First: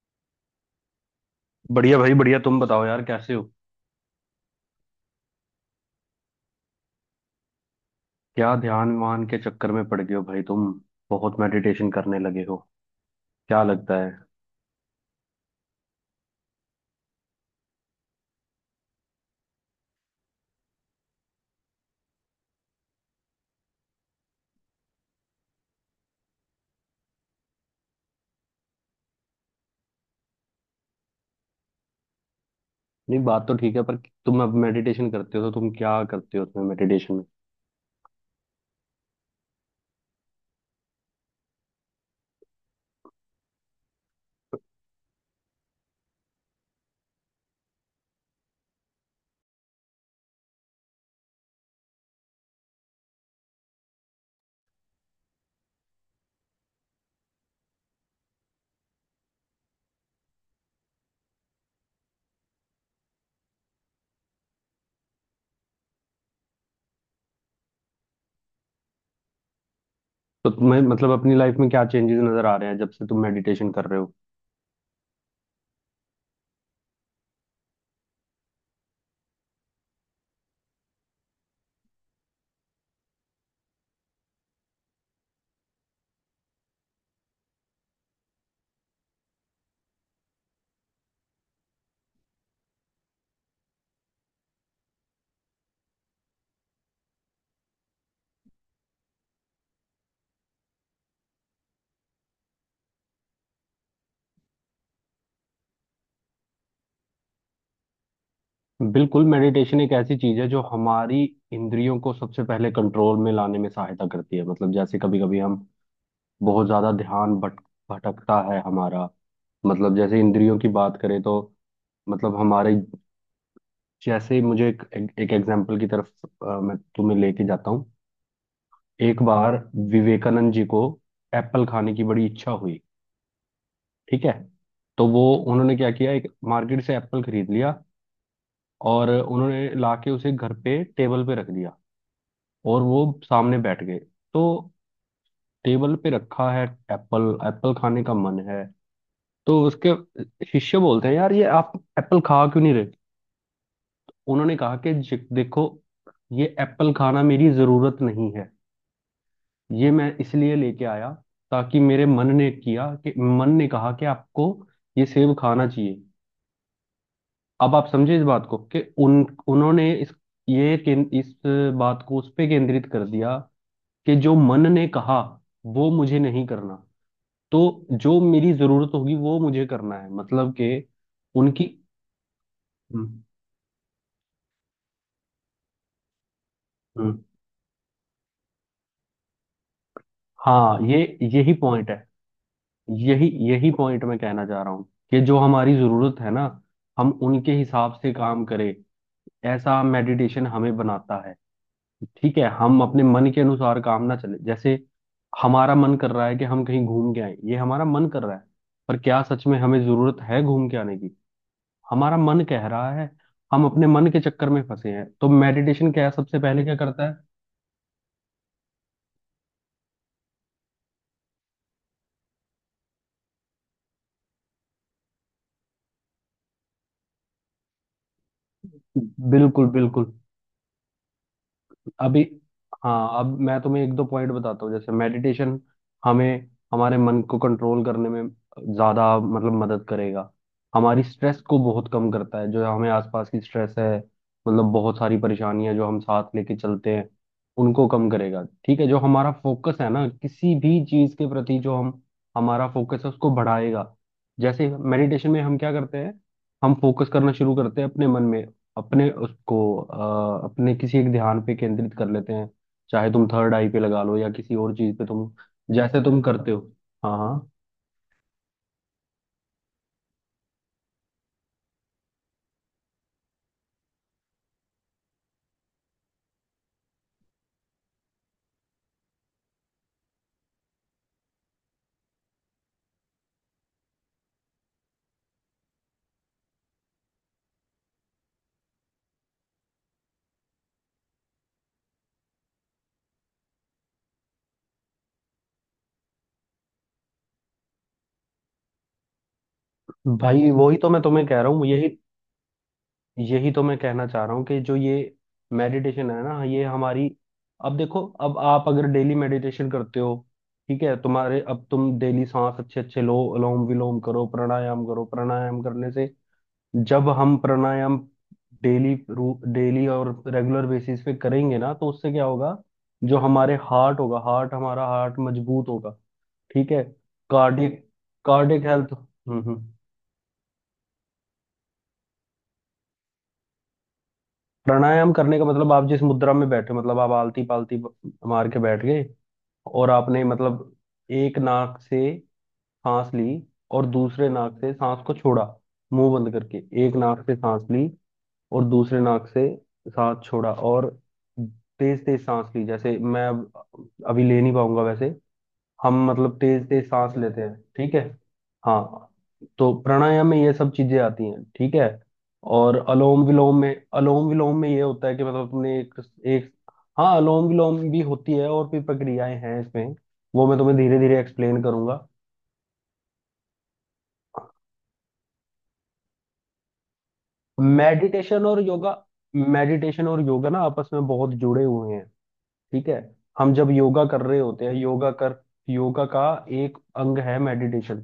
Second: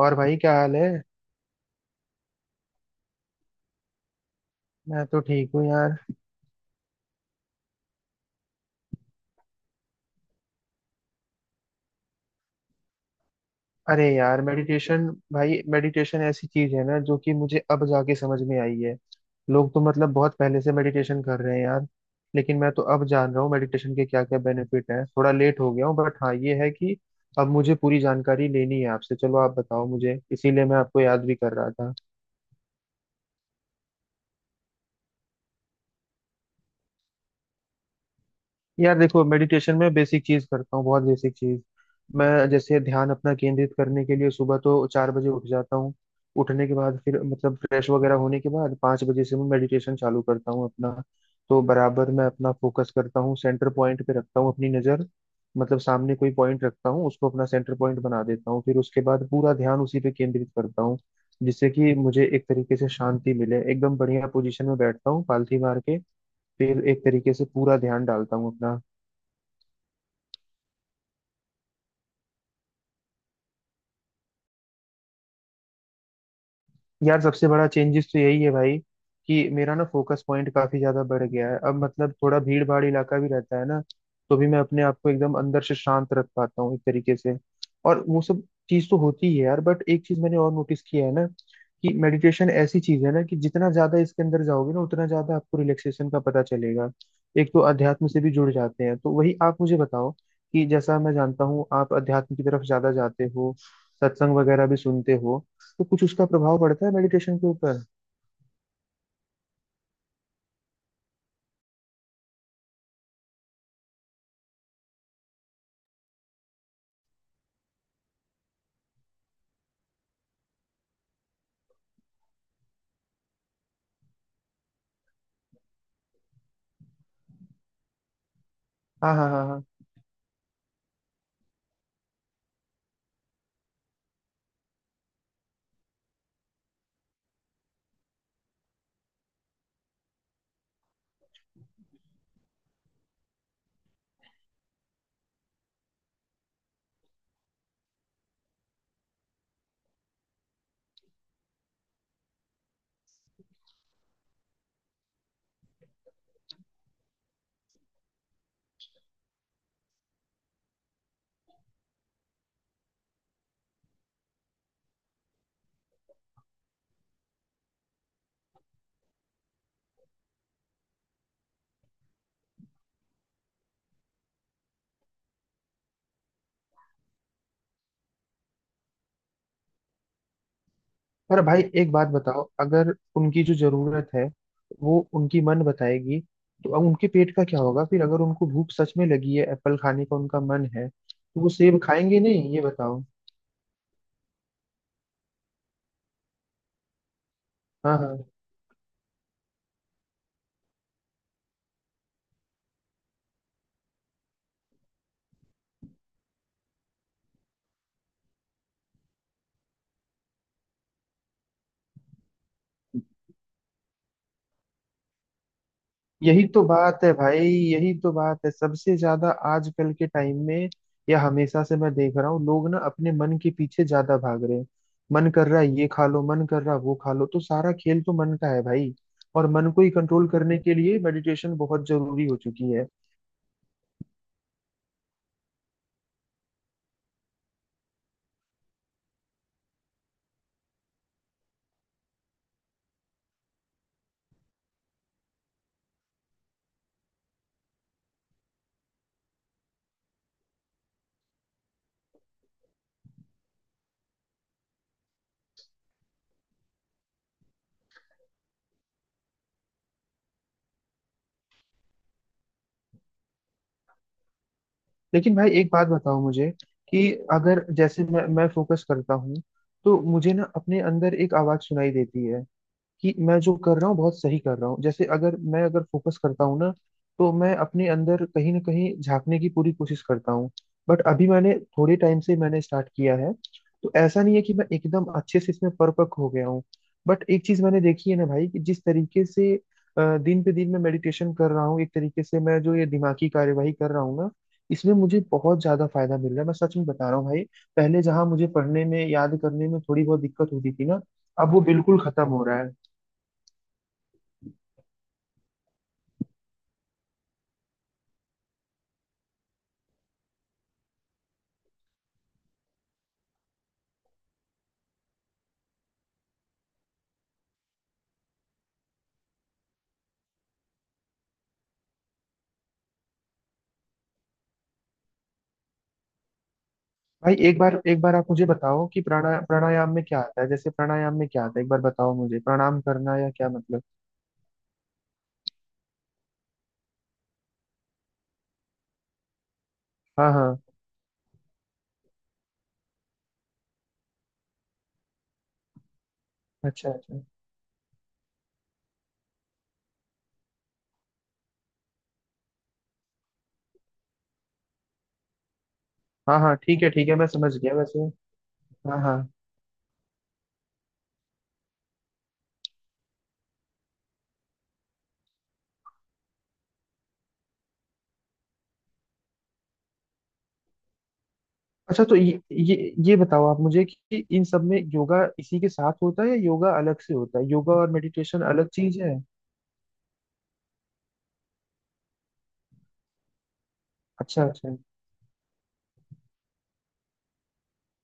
और भाई क्या हाल है। बढ़िया भाई बढ़िया। तुम बताओ यार कैसे हो। मैं तो ठीक हूँ यार। क्या ध्यान वान के चक्कर में पड़ गए हो भाई तुम। बहुत मेडिटेशन करने लगे हो क्या लगता अरे है। यार मेडिटेशन, भाई मेडिटेशन ऐसी चीज है ना जो कि मुझे अब जाके समझ में आई है। लोग तो मतलब बहुत पहले से मेडिटेशन कर रहे हैं यार, लेकिन मैं तो अब जान रहा हूँ मेडिटेशन के क्या क्या बेनिफिट हैं। थोड़ा लेट हो गया हूँ बट हाँ ये है कि अब मुझे पूरी जानकारी लेनी है आपसे। चलो आप बताओ मुझे, इसीलिए मैं आपको याद भी कर रहा था। नहीं बात तो ठीक है पर तुम अब मेडिटेशन करते हो तो तुम क्या करते हो उसमें मेडिटेशन में। यार देखो, मेडिटेशन में बेसिक चीज करता हूँ, बहुत बेसिक चीज। मैं जैसे ध्यान अपना केंद्रित करने के लिए सुबह तो चार बजे उठ जाता हूँ। उठने के बाद फिर मतलब फ्रेश वगैरह होने के बाद पाँच बजे से मैं मेडिटेशन चालू करता हूँ अपना। तो बराबर मैं अपना फोकस करता हूँ, सेंटर पॉइंट पे रखता हूँ अपनी नज़र। मतलब सामने कोई पॉइंट रखता हूँ, उसको अपना सेंटर पॉइंट बना देता हूँ, फिर उसके बाद पूरा ध्यान उसी पे केंद्रित करता हूँ, जिससे कि मुझे एक तरीके से शांति मिले। एकदम बढ़िया पोजीशन में बैठता हूँ पालथी मार के, फिर एक तरीके से पूरा ध्यान डालता हूँ अपना। तो तुम्हें मतलब अपनी लाइफ में क्या चेंजेस नजर आ रहे हैं जब से तुम मेडिटेशन कर रहे हो। यार सबसे बड़ा चेंजेस तो यही है भाई, कि मेरा ना फोकस पॉइंट काफी ज्यादा बढ़ गया है। अब मतलब थोड़ा भीड़ भाड़ इलाका भी रहता है ना, तो भी मैं अपने आप को एकदम अंदर से शांत रख पाता हूँ एक तरीके से। और वो सब चीज तो होती है यार, बट एक चीज मैंने और नोटिस किया है ना, कि मेडिटेशन ऐसी चीज है ना कि जितना ज्यादा इसके अंदर जाओगे ना उतना ज्यादा आपको रिलैक्सेशन का पता चलेगा। एक तो अध्यात्म से भी जुड़ जाते हैं। तो वही आप मुझे बताओ, कि जैसा मैं जानता हूँ आप अध्यात्म की तरफ ज्यादा जाते हो, सत्संग वगैरह भी सुनते हो, तो कुछ उसका प्रभाव पड़ता है मेडिटेशन के ऊपर? बिल्कुल, मेडिटेशन एक ऐसी चीज है जो हमारी इंद्रियों को सबसे पहले कंट्रोल में लाने में सहायता करती है। मतलब जैसे कभी कभी हम बहुत ज्यादा ध्यान भट भटकता है हमारा। मतलब जैसे इंद्रियों की बात करें तो मतलब हमारे, जैसे ही मुझे एक एक एग्जांपल की तरफ मैं तुम्हें लेके जाता हूँ। हाँ एक हाँ हाँ बार हाँ। विवेकानंद जी को एप्पल खाने की बड़ी इच्छा हुई, ठीक है। तो वो, उन्होंने क्या किया, एक मार्केट से एप्पल खरीद लिया और उन्होंने लाके उसे घर पे टेबल पे रख दिया और वो सामने बैठ गए। तो टेबल पे रखा है एप्पल, एप्पल खाने का मन है। तो उसके शिष्य बोलते हैं यार ये आप एप्पल खा क्यों नहीं रहे। उन्होंने कहा कि देखो ये एप्पल खाना मेरी जरूरत नहीं है। ये मैं इसलिए लेके आया ताकि मेरे मन ने किया कि मन ने कहा कि आपको ये सेब खाना चाहिए। अब आप समझे इस बात को कि उन उन्होंने इस इस बात को उस पे केंद्रित कर दिया कि जो मन ने कहा वो मुझे नहीं करना। तो जो मेरी जरूरत होगी वो मुझे करना है। मतलब कि पर भाई उनकी। एक बात बताओ, अगर हम्म, उनकी जो जरूरत है वो उनकी मन बताएगी, तो अब उनके हम्म। पेट का क्या होगा फिर? अगर उनको भूख सच में लगी है, एप्पल खाने का उनका मन हाँ है, ये, तो वो यही सेब पॉइंट है। खाएंगे नहीं? ये बताओ। यही यही पॉइंट मैं कहना चाह रहा हूँ कि जो हमारी जरूरत है ना, हम उनके हिसाब हाँ से हाँ। काम करें। ऐसा मेडिटेशन हमें बनाता है। ठीक है, हम अपने मन के अनुसार काम ना चले। जैसे हमारा मन कर रहा है कि हम कहीं घूम के आए, ये हमारा मन कर रहा है। पर क्या सच में हमें जरूरत है घूम के आने की। हमारा मन कह रहा है। हम अपने मन के चक्कर में फंसे हैं। तो मेडिटेशन क्या है, सबसे यही तो पहले क्या बात करता है है। भाई, यही तो बात है, सबसे ज्यादा आजकल के टाइम में या हमेशा से मैं देख रहा हूँ, लोग ना अपने मन के पीछे ज्यादा भाग रहे हैं। मन कर रहा है ये खा लो, मन कर रहा है वो खा लो, तो सारा खेल तो मन का है भाई। और बिल्कुल मन को ही बिल्कुल। कंट्रोल करने के लिए मेडिटेशन बहुत अभी, जरूरी हो चुकी है। हाँ अब मैं तुम्हें एक दो पॉइंट बताता हूँ। जैसे मेडिटेशन हमें हमारे मन को कंट्रोल करने में ज्यादा मतलब मदद करेगा। हमारी स्ट्रेस को बहुत कम करता है। जो हमें आसपास की स्ट्रेस है मतलब बहुत सारी परेशानियां जो हम साथ लेके चलते हैं उनको कम करेगा। ठीक है, जो हमारा फोकस है ना किसी भी चीज के प्रति, जो हम हमारा फोकस है उसको बढ़ाएगा। जैसे मेडिटेशन में हम क्या करते हैं, हम फोकस करना शुरू करते हैं अपने मन में। अपने उसको अपने किसी एक ध्यान पे केंद्रित कर लेते हैं। चाहे तुम थर्ड आई पे लगा लो या किसी और चीज पे तुम, लेकिन भाई एक बात जैसे तुम बताओ करते मुझे, हो। कि हाँ हाँ। अगर जैसे मैं फोकस करता हूँ, तो मुझे ना अपने अंदर एक आवाज सुनाई देती है, कि मैं जो कर रहा हूँ बहुत सही कर रहा हूँ। जैसे अगर मैं अगर फोकस करता हूँ ना, तो मैं अपने अंदर कहीं ना कहीं झांकने की पूरी कोशिश करता हूँ। बट अभी मैंने थोड़े टाइम से मैंने स्टार्ट किया है, तो ऐसा नहीं है कि मैं एकदम अच्छे से इसमें परपक हो गया हूँ। बट एक चीज मैंने देखी है ना भाई, कि जिस तरीके से दिन पे दिन मैं मेडिटेशन कर रहा हूँ एक तरीके से, मैं जो ये दिमागी कार्यवाही कर रहा हूँ ना, इसमें मुझे बहुत ज्यादा फायदा मिल रहा है। मैं सच में बता रहा हूँ भाई, पहले जहां मुझे पढ़ने में याद करने में थोड़ी बहुत भाई दिक्कत होती वही थी तो मैं ना, तुम्हें कह रहा अब वो हूँ। यही बिल्कुल खत्म हो रहा है। यही तो मैं कहना चाह रहा हूँ कि जो ये मेडिटेशन है ना ये हमारी। अब देखो, अब आप अगर डेली मेडिटेशन करते हो, ठीक है, तुम्हारे अब तुम डेली सांस अच्छे अच्छे लो, अनुलोम विलोम करो, प्राणायाम करो। प्राणायाम करने से, जब हम प्राणायाम डेली, डेली और रेगुलर बेसिस पे करेंगे ना, तो उससे क्या होगा। जो हमारे हार्ट होगा हार्ट हमारा हार्ट मजबूत होगा, ठीक है। भाई कार्डिक, एक बार आप मुझे कार्डिक बताओ, हेल्थ। कि प्राणायाम में क्या आता है? जैसे प्राणायाम में क्या आता है, एक बार बताओ मुझे। प्रणाम करना या क्या मतलब? प्राणायाम करने का मतलब आप जिस मुद्रा में बैठे हो, मतलब आप आलती पालती मार के बैठ गए और आपने हाँ हाँ। मतलब एक नाक से सांस ली और दूसरे नाक से सांस को छोड़ा, मुंह बंद करके। अच्छा एक अच्छा। नाक से सांस ली और दूसरे नाक से सांस छोड़ा। और तेज तेज सांस ली, जैसे मैं अब अभी ले नहीं पाऊंगा वैसे। हम मतलब हाँ हाँ तेज ठीक तेज है ठीक है, सांस मैं लेते हैं, समझ गया ठीक वैसे। है। हाँ हाँ, हाँ। तो प्राणायाम में ये सब चीजें आती हैं, ठीक है। और अलोम विलोम में, अलोम विलोम में ये होता है कि मतलब तुमने एक, एक, हाँ अलोम विलोम भी होती है और भी प्रक्रियाएं हैं इसमें। वो मैं तुम्हें धीरे धीरे एक्सप्लेन अच्छा करूंगा। तो ये बताओ आप मुझे, कि इन सब में योगा इसी के साथ होता है या योगा अलग से होता है? योगा और मेडिटेशन मेडिटेशन और अलग चीज योगा, है? मेडिटेशन और योगा ना आपस में बहुत जुड़े हुए हैं, ठीक है। हम जब योगा कर रहे अच्छा होते अच्छा। हैं योगा कर योगा का एक अंग है मेडिटेशन।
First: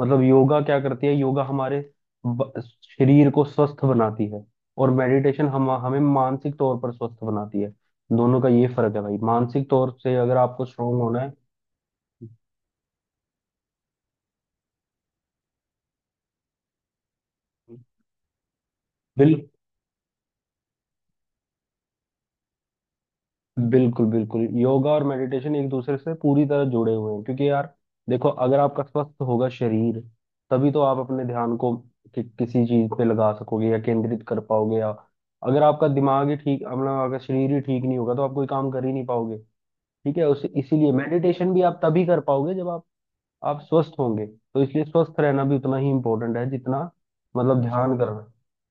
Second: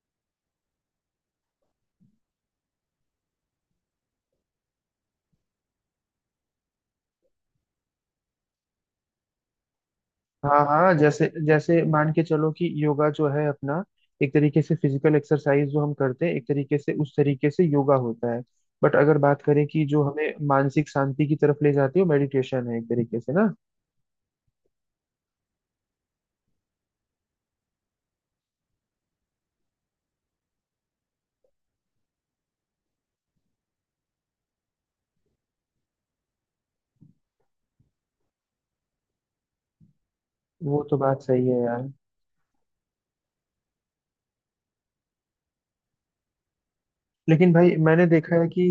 मतलब योगा क्या करती है, योगा हमारे शरीर को स्वस्थ बनाती है और मेडिटेशन हम हमें मानसिक तौर पर स्वस्थ बनाती है। दोनों का ये फर्क है भाई। मानसिक तौर से अगर हाँ आपको हाँ। स्ट्रोंग होना जैसे है। जैसे मान के चलो कि योगा जो है अपना एक तरीके से फिजिकल एक्सरसाइज जो हम करते हैं, एक तरीके से उस तरीके से योगा होता है। बट अगर बिल बात करें कि जो हमें मानसिक शांति की तरफ ले जाती है वो मेडिटेशन है एक तरीके से ना। बिल्कुल बिल्कुल, योगा और मेडिटेशन एक दूसरे से पूरी तरह जुड़े हुए हैं क्योंकि यार, देखो अगर आपका स्वस्थ होगा शरीर तभी तो आप अपने ध्यान को किसी चीज पे लगा सकोगे या केंद्रित कर पाओगे। या अगर आपका दिमाग ही ठीक, मतलब अगर शरीर ही ठीक नहीं होगा तो आप कोई काम कर ही नहीं पाओगे। ठीक है, उस वो इसीलिए तो बात सही मेडिटेशन है भी आप यार। तभी कर पाओगे जब आप स्वस्थ होंगे। तो इसलिए स्वस्थ रहना भी उतना ही इम्पोर्टेंट है जितना लेकिन मतलब भाई ध्यान मैंने करना। देखा है कि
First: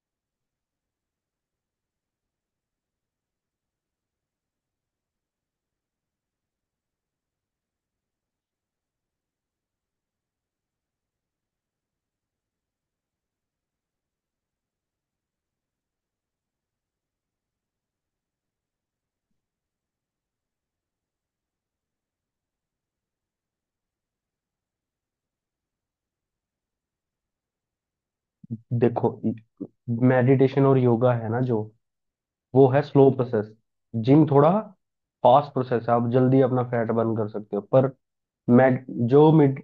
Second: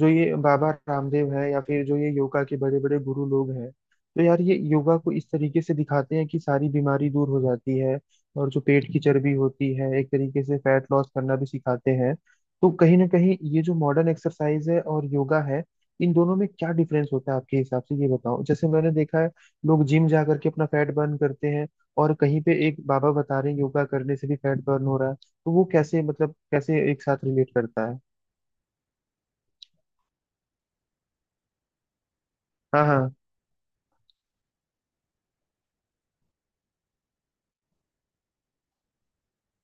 जो ये बाबा रामदेव है या फिर जो ये योगा के बड़े बड़े गुरु लोग हैं, तो यार ये योगा को इस तरीके से दिखाते हैं कि सारी बीमारी दूर हो जाती है, और जो पेट की चर्बी होती है एक तरीके से फैट लॉस करना भी सिखाते हैं। तो कहीं ना कहीं ये जो मॉडर्न एक्सरसाइज है और योगा है, इन दोनों में क्या डिफरेंस होता है आपके हिसाब से? ये बताओ। जैसे मैंने देखा है, लोग जिम जा करके अपना फैट बर्न करते हैं, और कहीं पे एक बाबा बता रहे हैं योगा करने से भी फैट बर्न हो रहा है। तो वो कैसे, मतलब कैसे एक साथ रिलेट करता है? देखो, मेडिटेशन और योगा है ना जो, वो है हाँ हाँ। Slow process. जिम थोड़ा फास्ट प्रोसेस है, आप जल्दी अपना फैट बर्न कर सकते हो, पर मैड जो मिड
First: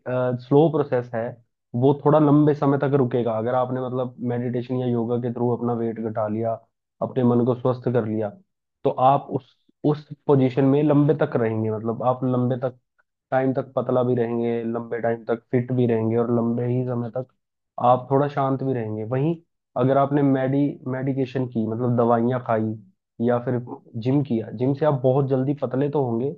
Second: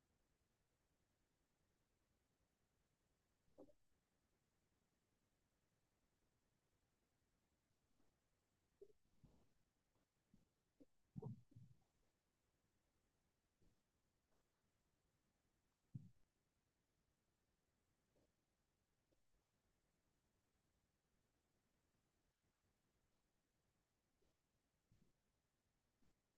स्लो प्रोसेस है, वो थोड़ा लंबे समय तक रुकेगा। अगर आपने मतलब मेडिटेशन या योगा के थ्रू अपना वेट घटा लिया, अपने मन को स्वस्थ कर लिया, तो आप उस पोजीशन में लंबे तक रहेंगे। मतलब आप लंबे तक टाइम तक पतला भी रहेंगे, लंबे टाइम तक फिट भी रहेंगे, और लंबे ही समय तक आप थोड़ा शांत भी रहेंगे। वहीं अगर आपने मेडी मेडिकेशन की मतलब दवाइयाँ खाई या फिर जिम किया, जिम से आप बहुत जल्दी पतले तो होंगे,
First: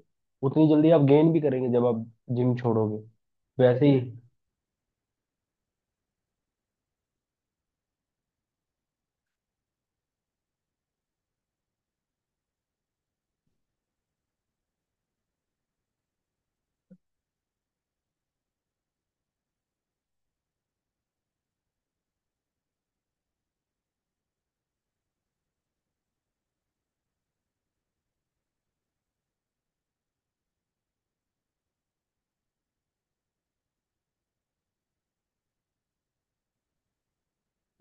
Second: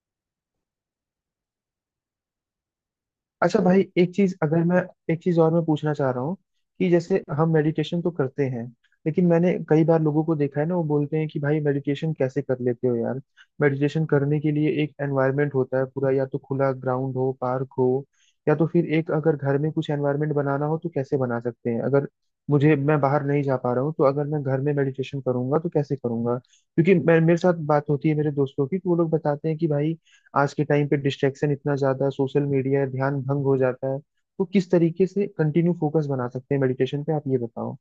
उतनी जल्दी आप गेन भी करेंगे जब आप जिम छोड़ोगे। अच्छा भाई, वैसे ही, एक चीज अगर मैं एक चीज और मैं पूछना चाह रहा हूँ, कि जैसे हम मेडिटेशन तो करते हैं, लेकिन मैंने कई बार लोगों को देखा है ना, वो बोलते हैं कि भाई मेडिटेशन कैसे कर लेते हो यार? मेडिटेशन करने के लिए एक एनवायरनमेंट होता है पूरा, या तो खुला ग्राउंड हो, पार्क हो, या तो फिर एक अगर घर में कुछ एनवायरनमेंट बनाना हो तो कैसे बना सकते हैं? अगर मुझे मैं बाहर नहीं जा पा रहा हूँ, तो अगर मैं घर में मेडिटेशन करूंगा तो कैसे करूंगा? क्योंकि मैं मेरे साथ बात होती है मेरे दोस्तों की, तो वो लोग बताते हैं कि भाई आज के टाइम पे डिस्ट्रैक्शन इतना ज्यादा है, सोशल मीडिया है, ध्यान भंग हो जाता है। तो किस तरीके से कंटिन्यू फोकस बना सकते हैं मेडिटेशन पे? आप ये बताओ।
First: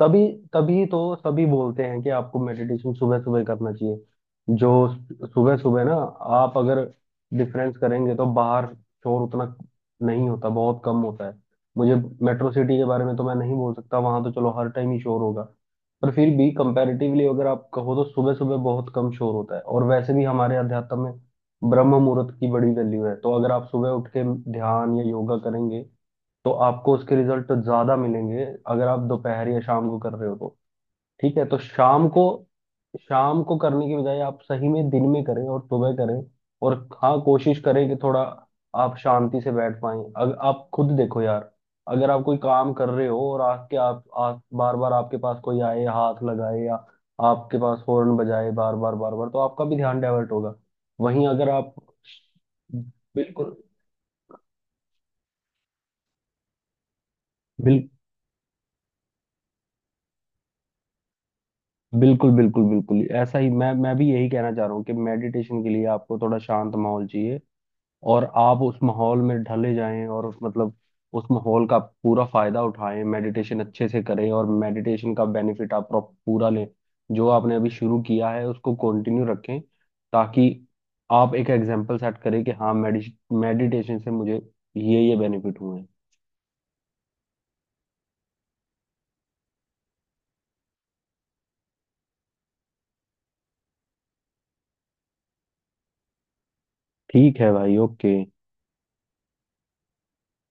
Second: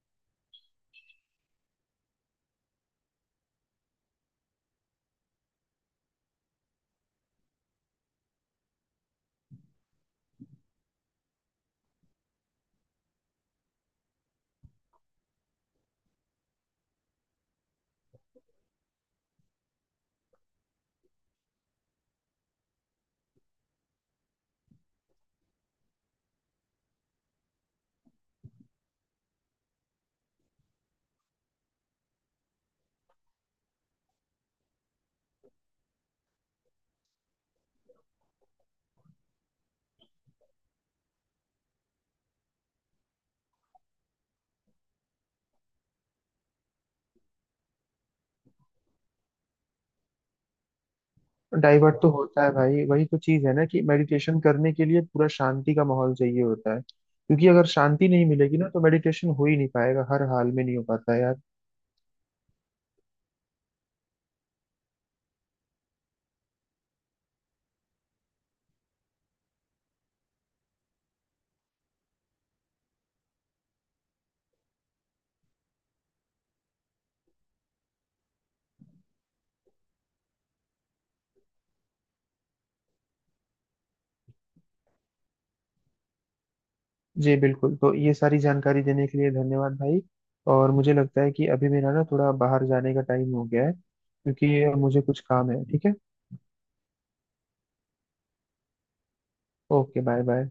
तभी तभी तो सभी बोलते हैं कि आपको मेडिटेशन सुबह सुबह करना चाहिए। जो सुबह सुबह ना, आप अगर डिफरेंस करेंगे तो बाहर शोर उतना नहीं होता, बहुत कम होता है। मुझे मेट्रो सिटी के बारे में तो मैं नहीं बोल सकता, वहां तो चलो हर टाइम ही शोर होगा। पर फिर भी कंपैरेटिवली अगर आप कहो तो सुबह सुबह बहुत कम शोर होता है। और वैसे भी हमारे अध्यात्म में ब्रह्म मुहूर्त की बड़ी वैल्यू है। तो अगर आप सुबह उठ के ध्यान या योगा करेंगे तो आपको उसके रिजल्ट तो ज्यादा मिलेंगे, अगर आप दोपहर या शाम को कर रहे हो तो। ठीक है, तो शाम को, शाम को करने की बजाय आप सही में दिन में करें और सुबह करें। और हाँ, कोशिश करें कि थोड़ा आप शांति से बैठ पाएं। अगर आप खुद देखो यार, अगर आप कोई काम कर रहे हो और आके आप बार बार आपके पास कोई आए हाथ लगाए या आपके पास हॉर्न बजाए बार बार तो आपका भी ध्यान डाइवर्ट होगा। वहीं अगर आप, डाइवर्ट तो होता है भाई, वही तो चीज है बिल्कुल ना, कि मेडिटेशन करने के लिए पूरा शांति का माहौल चाहिए होता है, क्योंकि अगर शांति नहीं मिलेगी ना तो मेडिटेशन हो ही नहीं पाएगा। हर हाल में नहीं हो पाता है यार। बिल्कुल बिल्कुल बिल्कुल ऐसा ही, मैं भी यही कहना चाह रहा हूँ कि मेडिटेशन के लिए आपको थोड़ा शांत माहौल चाहिए और आप उस माहौल में ढले जाएं और उस मतलब उस माहौल का पूरा फायदा उठाएं, मेडिटेशन अच्छे से करें और मेडिटेशन का बेनिफिट आप पूरा लें। जो आपने अभी शुरू किया है उसको कंटिन्यू रखें, ताकि आप एक एग्जाम्पल सेट करें कि हाँ, मेडिटेशन से मुझे ये बेनिफिट हुए हैं। जी बिल्कुल। तो ये सारी जानकारी देने के लिए धन्यवाद भाई। और मुझे लगता है कि अभी मेरा ना थोड़ा बाहर जाने का टाइम हो गया है, क्योंकि मुझे कुछ काम है, ठीक है। ठीक है भाई, ओके। Okay, bye bye.